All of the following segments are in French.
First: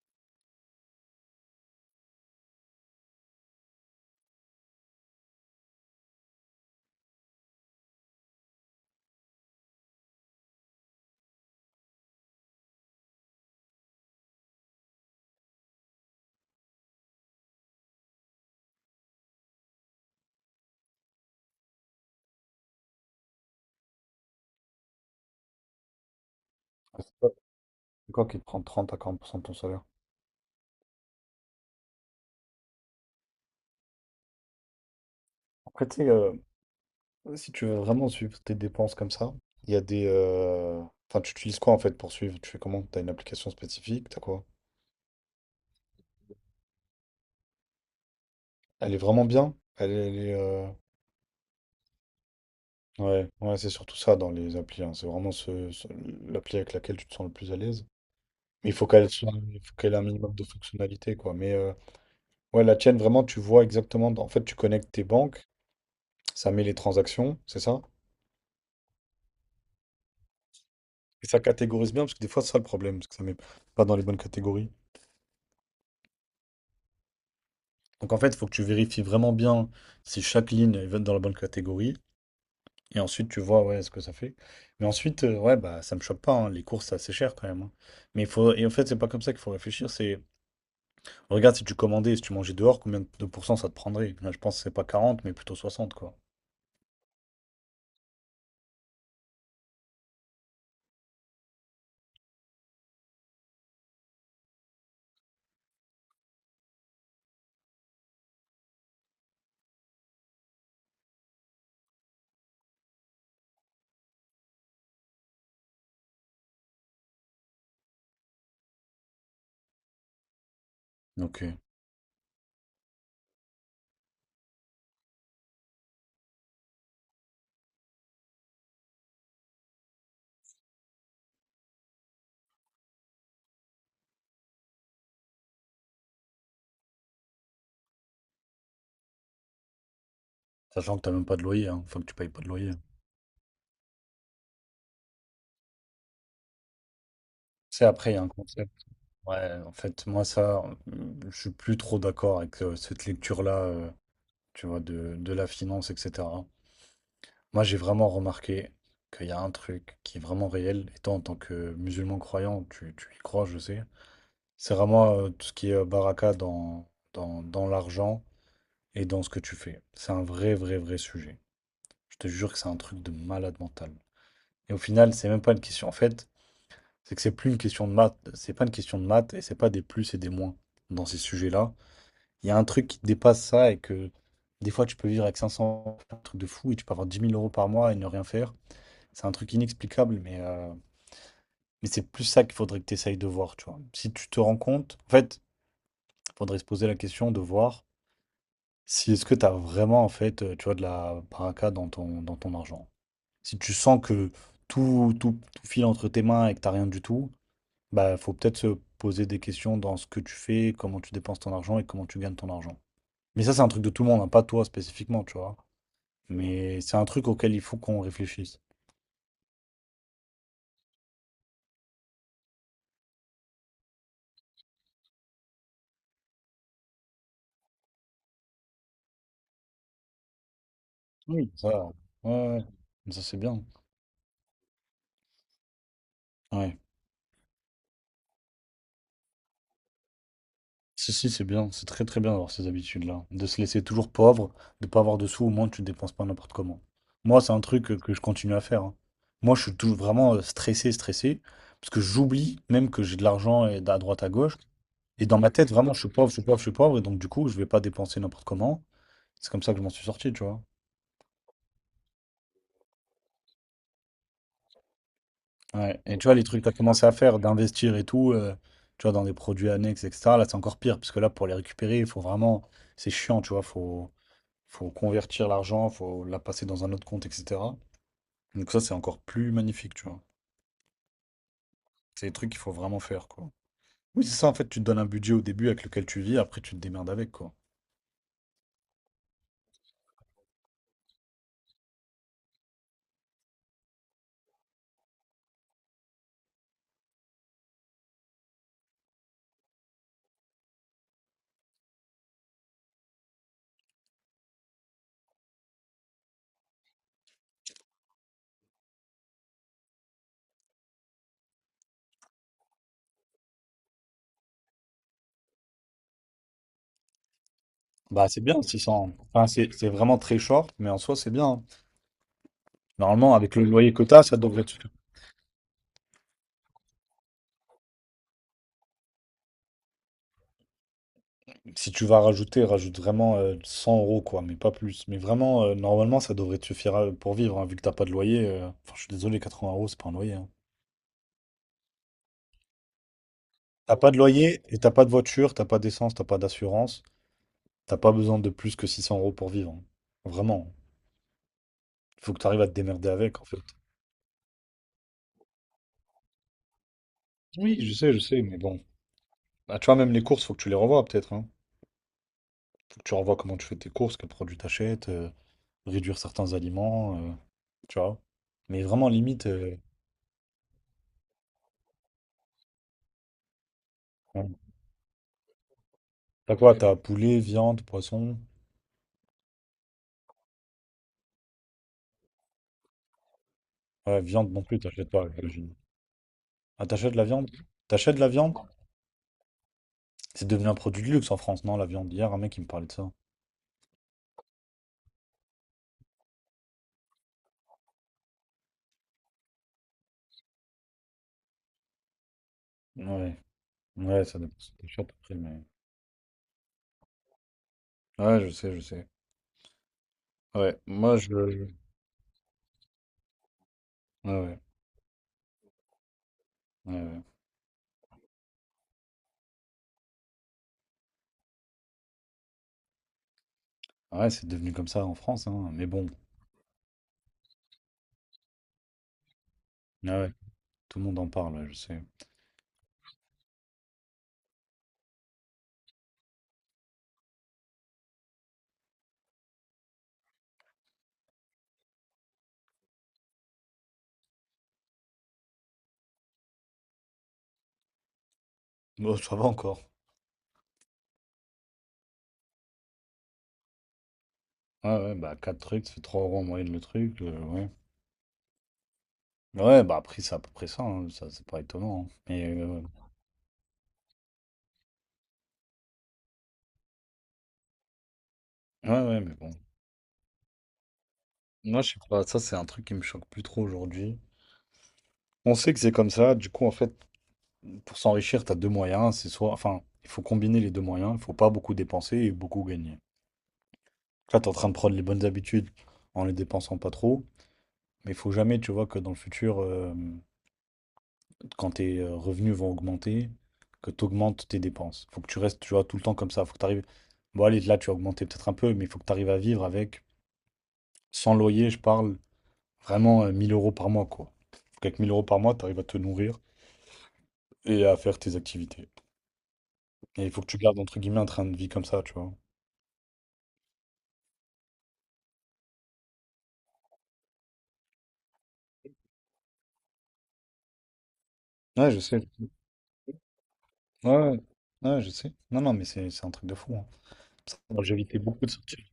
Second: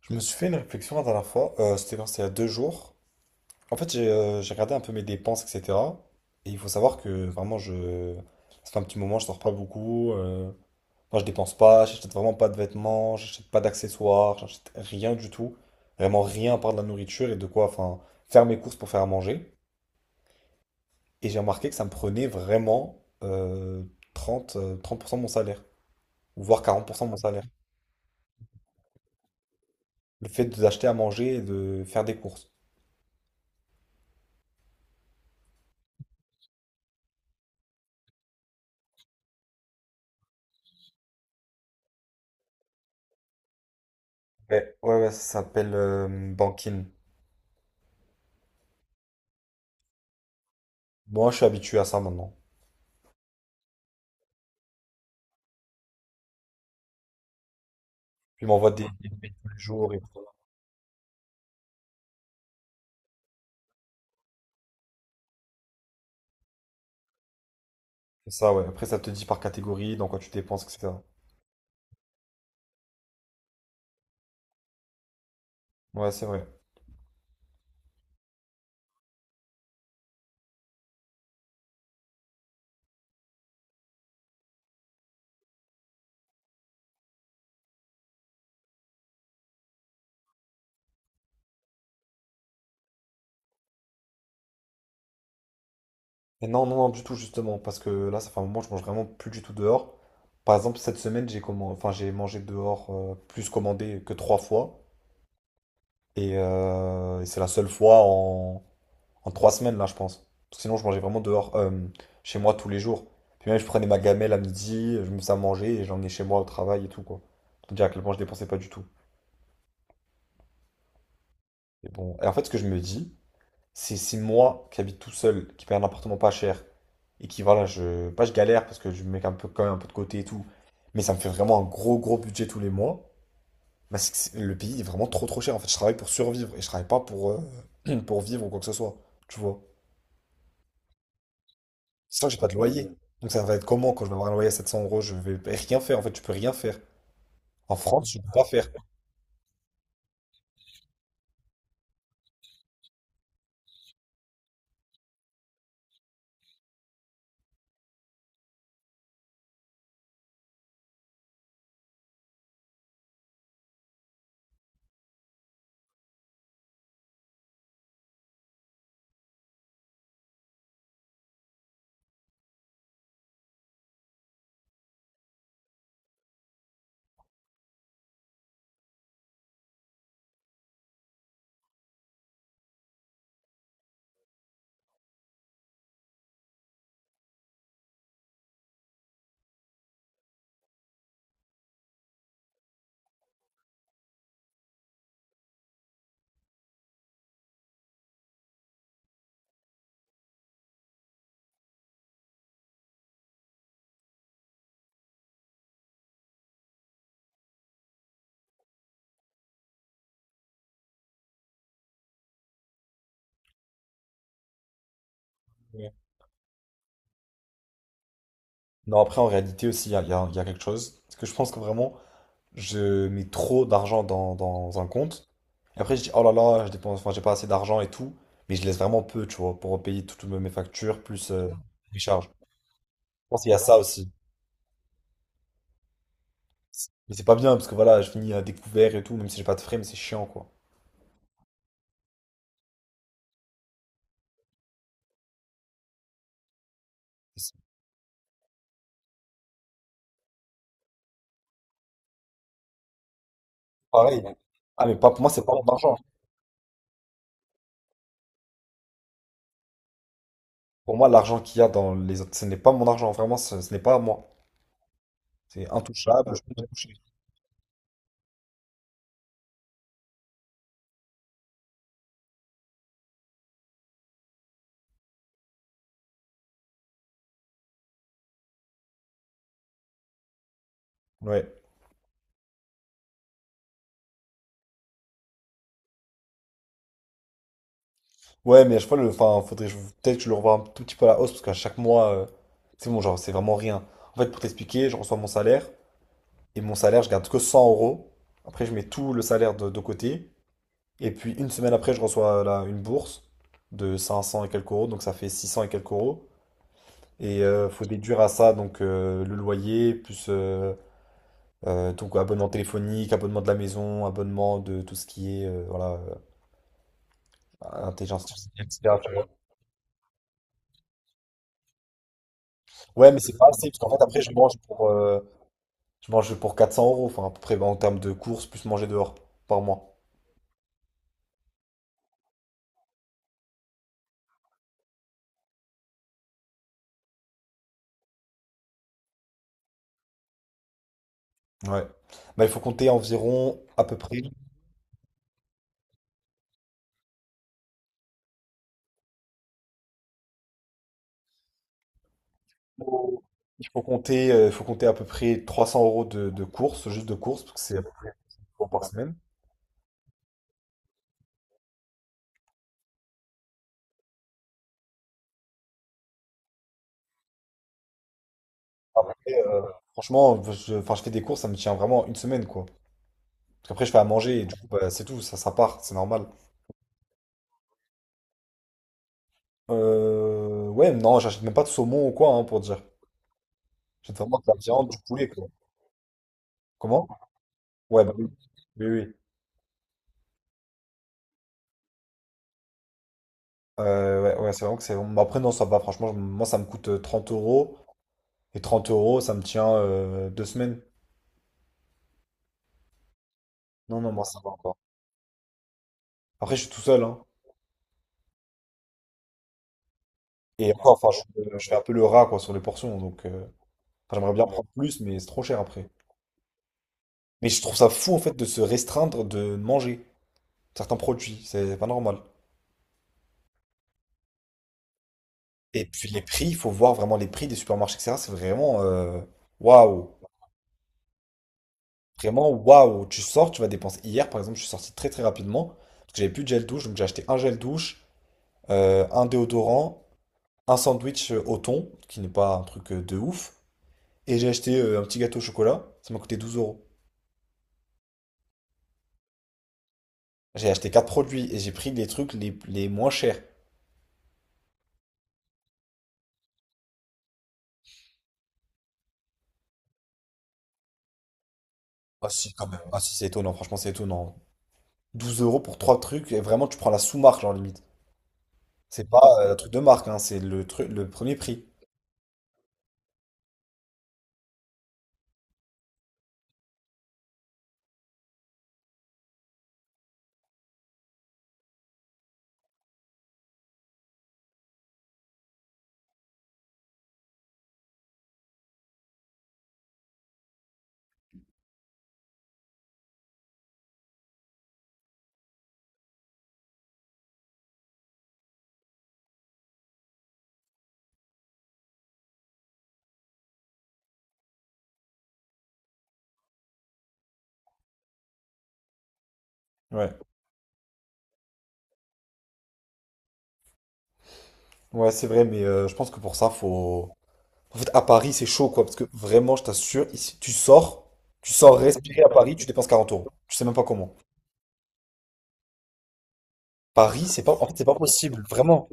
Je me suis fait une réflexion la dernière fois, c'était il y a 2 jours. En fait, j'ai regardé un peu mes dépenses, etc. Et il faut savoir que vraiment, ça fait un petit moment, je sors pas beaucoup. Moi, je dépense pas, j'achète vraiment pas de vêtements, j'achète pas d'accessoires, j'achète rien du tout. Vraiment rien à part de la nourriture et de quoi, enfin, faire mes courses pour faire à manger. Et j'ai remarqué que ça me prenait vraiment trente pour cent de mon salaire, ou voire quarante pour Ah, cent de c'est mon pas n'importe salaire. quoi qui te prend 30 à 40% de ton salaire. Le fait d'acheter à manger et de faire des courses. Après, tu sais, si tu veux vraiment suivre tes dépenses comme ça, il y a des. Enfin, tu utilises quoi en fait pour suivre? Tu fais comment? T'as une application spécifique? T'as quoi? Ouais, ouais, ouais, ça s'appelle Bankin. Elle est vraiment bien? Moi, je suis habitué à ça maintenant. Ouais, ouais, c'est surtout ça dans les applis, hein. C'est vraiment l'appli avec laquelle tu te sens le plus à l'aise. Puis il Mais m'envoie il des, faut ok, des qu'elle soit, mails tous les il faut qu'elle jours ait et un tout. minimum de fonctionnalité, quoi. Mais ouais, la tienne, vraiment, tu vois exactement. En fait, tu connectes tes banques, ça met les transactions, c'est ça? C'est ça, ouais. Après, ça te dit par catégorie, dans quoi tu dépenses, etc. Et ça catégorise bien, parce que des fois, c'est ça le problème, parce que ça met pas dans les bonnes catégories. Ouais, c'est vrai. Donc en fait, il faut que tu vérifies vraiment bien si chaque ligne elle va être dans la bonne catégorie. Et ensuite, tu vois ouais, ce que ça fait. Mais ensuite, ouais, bah ça me choque pas, hein. Les courses, c'est assez cher quand même, hein. Mais il faut. Et en fait, c'est pas comme ça qu'il faut réfléchir. C'est. Regarde si tu commandais, si tu mangeais dehors, combien de pourcents ça te prendrait? Là, je pense que c'est pas quarante mais plutôt soixante quoi. Et non, non, non, du tout, justement, parce que là, ça fait un moment, je mange vraiment plus du tout dehors. Par exemple, cette semaine, j'ai commandé, enfin, j'ai mangé dehors, plus commandé que trois fois. Et c'est la seule fois en 3 semaines, là, je pense. Parce que sinon, je mangeais vraiment dehors, chez moi tous les jours. Puis même, je prenais ma gamelle à midi, je me faisais à manger et j'emmenais chez moi au travail et tout, quoi. Pour te dire à quel point je dépensais pas du tout. Ok. Et bon, et en fait, ce que je me dis, c'est moi qui habite tout seul, qui paye un appartement pas cher, et qui, voilà, je, pas je galère parce que je mets un peu, quand même un peu de côté et tout, mais ça me fait vraiment un gros, gros budget tous les mois. Bah, le pays est vraiment trop, trop cher. En fait, je travaille pour survivre et je travaille pas pour, pour vivre ou quoi que ce soit, tu vois. Sachant que t'as même pas de loyer, hein. Faut que tu Sinon, payes j'ai pas pas de de loyer. loyer. Donc, ça va être comment quand je vais avoir un loyer à 700 euros? Je vais rien faire. En fait, tu peux rien faire. En C'est France, après, il y je a peux un pas faire. concept. Ouais, en fait, moi, ça, je suis plus trop d'accord avec cette lecture-là, tu vois, de la finance, etc. Moi, j'ai vraiment remarqué qu'il y a un truc qui est vraiment réel, et toi, en tant que musulman croyant, tu y crois, je sais. C'est vraiment tout ce qui est baraka dans l'argent et dans ce que tu fais. C'est un vrai, vrai, vrai sujet. Je te jure que c'est un truc de malade mental. Et au final, c'est même pas une question. En fait, c'est que c'est plus une question de maths, c'est pas une question de maths et c'est pas des plus et des moins dans ces sujets-là. Il y a un truc qui dépasse ça et que des fois tu peux vivre avec 500, un truc de fou, et tu peux avoir 10 000 euros par mois et ne rien faire. C'est un truc inexplicable, mais c'est plus ça qu'il faudrait que tu essayes de voir, tu vois. Si tu te rends compte, en fait, il faudrait se poser la question de voir si est-ce que tu as vraiment, en fait, tu vois, de la baraka dans ton argent. Si tu sens que tout, tout, tout file entre tes mains et que t'as rien du tout, bah, faut peut-être se poser des questions dans ce que tu fais, comment tu dépenses ton argent et comment tu gagnes ton argent. Mais ça, c'est un truc de tout le monde, hein, pas toi spécifiquement, tu vois. Mais c'est un truc auquel il faut qu'on réfléchisse. Non, après, en réalité aussi, il y a, il y a- il y a quelque chose. Parce que je pense que vraiment, je mets trop d'argent dans un compte. Et après, je dis, oh là là, je dépense, enfin, j'ai pas assez d'argent et tout. Mais je laisse vraiment peu, tu vois, pour payer toutes mes factures plus Oui. Ça, ouais, les charges. ouais, ouais. Mais ça, Je c'est pense qu'il y a bien. ça aussi. Ouais. Mais c'est pas bien parce que voilà, je finis à découvert et tout, même si j'ai pas de frais, mais c'est chiant, quoi. Si, si, c'est bien. C'est très, très bien d'avoir ces habitudes-là. De se laisser toujours pauvre, de pas avoir de sous, au moins tu dépenses pas n'importe comment. Et Moi, c'est c'est un truc que je continue à faire, hein. Moi, je suis toujours vraiment stressé, stressé, parce que j'oublie même que j'ai de l'argent et d'à pareil. droite à gauche. Ah, mais pas, pour Et moi, dans c'est ma pas mon tête, vraiment, argent. je suis pauvre, je suis pauvre, je suis pauvre. Et donc, du coup, je vais pas dépenser n'importe comment. C'est comme ça que je m'en suis sorti, tu vois. Pour moi, l'argent qu'il y a dans les autres, ce n'est pas mon argent, vraiment, ce n'est pas à moi. C'est Ouais. Et tu intouchable. vois, les trucs que tu as commencé à faire, d'investir et tout, tu vois, dans des produits annexes, etc. Là, c'est encore pire, parce que là, pour les récupérer, il faut vraiment. C'est chiant, tu vois. Faut convertir l'argent, faut la passer dans un autre compte, etc. Donc, ça, c'est encore plus magnifique, tu vois. Ouais. C'est des trucs qu'il faut vraiment faire, quoi. Oui, c'est ça, en fait, tu te donnes un budget au début avec lequel tu vis, après, tu te démerdes avec, quoi. Ouais, mais à chaque fois, enfin, peut-être que je le revoie un tout petit peu à la hausse parce qu'à chaque mois, c'est bon, genre, c'est vraiment rien. En fait, pour t'expliquer, je reçois mon salaire et mon salaire, je garde que 100 euros. Après, je mets tout le salaire de côté. Et puis, une semaine après, je reçois là, une bourse de 500 et quelques euros, donc ça fait 600 et quelques euros. Et faut déduire à ça donc le loyer, plus donc, abonnement téléphonique, abonnement de la maison, abonnement de tout ce qui est voilà, intelligence Bah, c'est bien, artificielle, six cents. etc. Enfin, c'est vraiment très short, mais en soi, c'est bien. Ouais, mais Normalement, c'est pas avec le assez parce qu'en loyer fait, après, quota, ça devrait te... Je mange pour 400 euros, enfin, à peu près, bah, en termes de courses, plus manger dehors, par mois. Si tu vas rajouter, rajoute vraiment 100 euros, quoi, mais pas plus. Mais vraiment, normalement, ça devrait te suffire pour vivre, hein, vu que t'as pas de loyer. Enfin, je suis désolé, 80 euros, c'est pas un loyer, hein. Ouais. Bah, il faut compter environ, à T'as peu pas de près, loyer et t'as pas de voiture, t'as pas d'essence, t'as pas d'assurance. T'as pas besoin de plus que 600 euros pour vivre, hein. Vraiment. Il faut que tu arrives à te démerder avec, en fait. il faut compter à peu près 300 euros de courses, juste de courses, parce que c'est Oui, à peu près je 5 sais, mais euros bon. par semaine. Bah, tu vois, même les courses, faut que tu les revoies, peut-être, hein. Faut que tu revoies comment tu fais tes courses, quels produits t'achètes, réduire certains aliments, tu vois. Mais vraiment, Après, limite. euh, franchement, enfin, je fais des courses, ça me tient vraiment une semaine, quoi. Parce qu'après, je fais à manger, et Ouais. du coup, bah, c'est tout, ça part, c'est normal. T'as quoi? T'as poulet, viande, poisson? Ouais, non, j'achète même pas de saumon ou quoi, hein, pour dire. J'achète Ouais, vraiment de viande la non plus, viande, du t'achètes poulet, pas, quoi. j'imagine. Ah, Comment? t'achètes la viande? Ouais, bah T'achètes oui, la viande? oui, oui. C'est devenu un produit de luxe en France, non, la viande? Hier, un mec, il me parlait de ça. Ouais, ouais, c'est vraiment que c'est. Mais après, non, ça va, franchement, moi, ça me coûte 30 euros. Et 30 euros, ça me tient 2 semaines. Ouais, Non, non, moi, ouais, ça ça va dépend. encore. C'est cher le prix, mais... Après, je suis tout seul, hein. Ouais, je sais, je sais. Et Ouais, encore, enfin, moi, je, je fais un peu le rat, quoi, sur les portions. Donc, enfin, ouais, j'aimerais bien ouais, prendre plus, mais c'est trop cher après. ouais, ouais. Mais je trouve ça fou, en fait, de se restreindre de manger certains produits. C'est pas normal. Ah ouais, c'est devenu comme ça en France, hein. Et Mais bon, puis, les prix, il faut voir vraiment les prix des supermarchés, etc. C'est vraiment. Waouh! ouais, ouais. Tout le monde en parle, ouais, je sais. Vraiment, waouh! Tu sors, tu vas dépenser. Hier, par exemple, je suis sorti très, très rapidement. Parce que j'avais plus de gel douche, donc j'ai acheté un gel douche, un déodorant, un sandwich au thon, qui n'est pas un truc de ouf, et j'ai acheté un petit gâteau au chocolat, ça m'a coûté 12 euros. Bon, ça va encore. J'ai acheté quatre produits et j'ai pris les trucs les moins chers. Ouais, ouais, bah, quatre trucs, ça fait 3 euros en moyenne le truc, ouais. Ouais, bah, après, c'est à peu près ça, hein, ça, c'est pas étonnant, hein. Ah Mais, si, quand même. Ah si, c'est étonnant, franchement, c'est étonnant. 12 euros pour trois trucs, et vraiment, tu prends la sous-marque, genre limite. ouais, C'est pas ouais, mais bon. un truc de marque, hein, c'est truc le premier prix. Moi, je sais pas, ça c'est un truc qui me choque plus trop aujourd'hui. On sait que c'est comme ça, du coup, en fait, pour s'enrichir, t'as deux moyens, c'est soit, enfin, il faut combiner les deux moyens, il faut pas beaucoup dépenser et beaucoup gagner. Là, t'es en train de prendre les bonnes habitudes en les dépensant pas trop, mais il faut jamais, tu vois, que dans le futur, quand tes revenus vont augmenter, que t'augmentes tes dépenses. Faut que tu restes, tu vois, tout le temps comme ça, faut que t'arrives... Bon, allez, là, tu as augmenté peut-être un peu, mais il faut que t'arrives à vivre avec, sans loyer, je parle, vraiment 1000 euros par mois, quoi. Faut qu'avec 1000 euros par mois, t'arrives à te nourrir et à faire tes activités. Ouais. Et il faut que tu gardes, entre guillemets, un train de vie comme ça, tu vois. Ouais, c'est vrai, mais je pense que pour ça, faut. En fait, à Paris, c'est chaud, quoi. Parce que vraiment, je t'assure, ici, tu sors, Ouais, je sais. respirer à Paris, tu dépenses 40 euros. Je sais même pas comment. Ouais, ouais, ouais, je sais. Non, non, mais c'est un truc de fou, hein. Paris, c'est pas. Ça, En fait, moi, c'est pas j'évitais possible, beaucoup de sorties. vraiment.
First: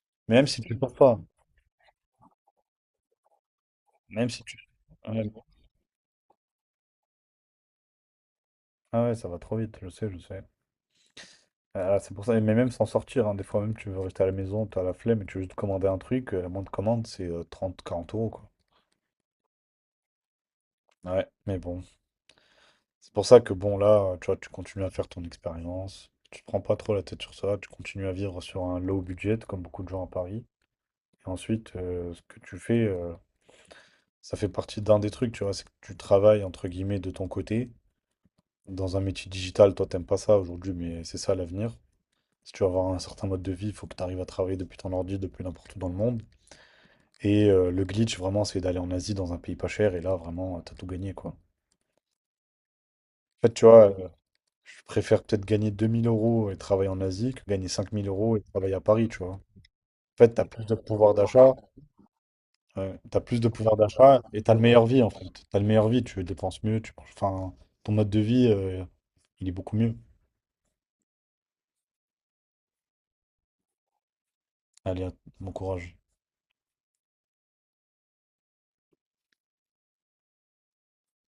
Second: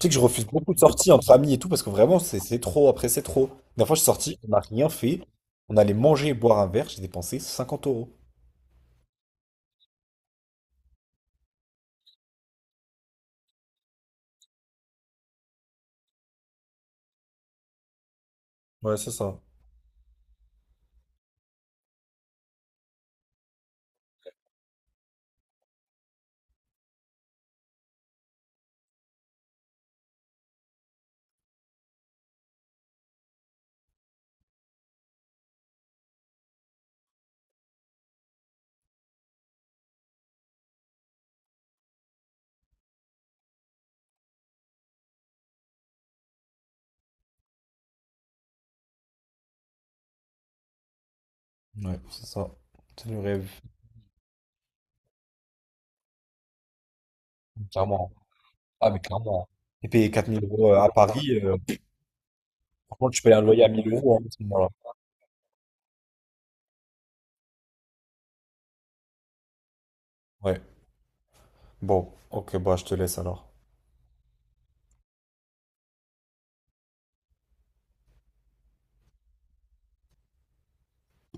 Tu sais que je Mais refuse même si beaucoup tu de sors sorties pas, entre amis et tout, parce que vraiment, c'est trop. Après, c'est trop. La dernière fois, je suis même sorti, si on n'a tu... rien fait. Ouais, On allait manger et boire un verre, j'ai dépensé 50 euros. ah ouais, ça va trop vite, je sais, je sais. Ah, c'est pour ça, mais même sans sortir, hein, des fois même tu veux rester à la maison, t'as la flemme et tu veux juste commander un truc, la moindre commande c'est 30, 40 euros quoi. Ouais, c'est ça. Ouais, mais bon. C'est pour ça que bon là, tu vois, tu continues à faire ton expérience, tu te prends pas trop la tête sur ça, tu continues à vivre sur un low budget comme beaucoup de gens à Paris. Et ensuite, ce que tu fais, ça fait partie d'un des trucs, tu vois, c'est que tu travailles, entre guillemets, de ton côté. Dans un métier digital, toi, t'aimes pas ça aujourd'hui, mais c'est ça l'avenir. Si tu veux avoir un certain mode de vie, il faut que tu arrives à travailler depuis ton ordi, depuis n'importe où dans le monde. Et le glitch, vraiment, c'est d'aller en Asie, dans un pays pas cher, et là, vraiment, t'as tout gagné, quoi. Ouais, c'est ça. C'est le En rêve, fait, tu vois, je préfère peut-être gagner 2000 euros et travailler en Asie que gagner cinq mille clairement. euros et travailler à Ah, mais Paris, tu vois. En clairement. Et payer fait, 4000 t'as plus euros de à pouvoir Paris, d'achat. Ouais, franchement, t'as tu payes un plus de loyer à pouvoir 1000 euros d'achat hein, à ce et t'as le moment-là. meilleur vie en fait. T'as le meilleur vie, tu dépenses mieux, enfin, ton mode de vie, il est beaucoup mieux. Ouais. Bon, ok, bah je te laisse alors. Allez, à- bon courage.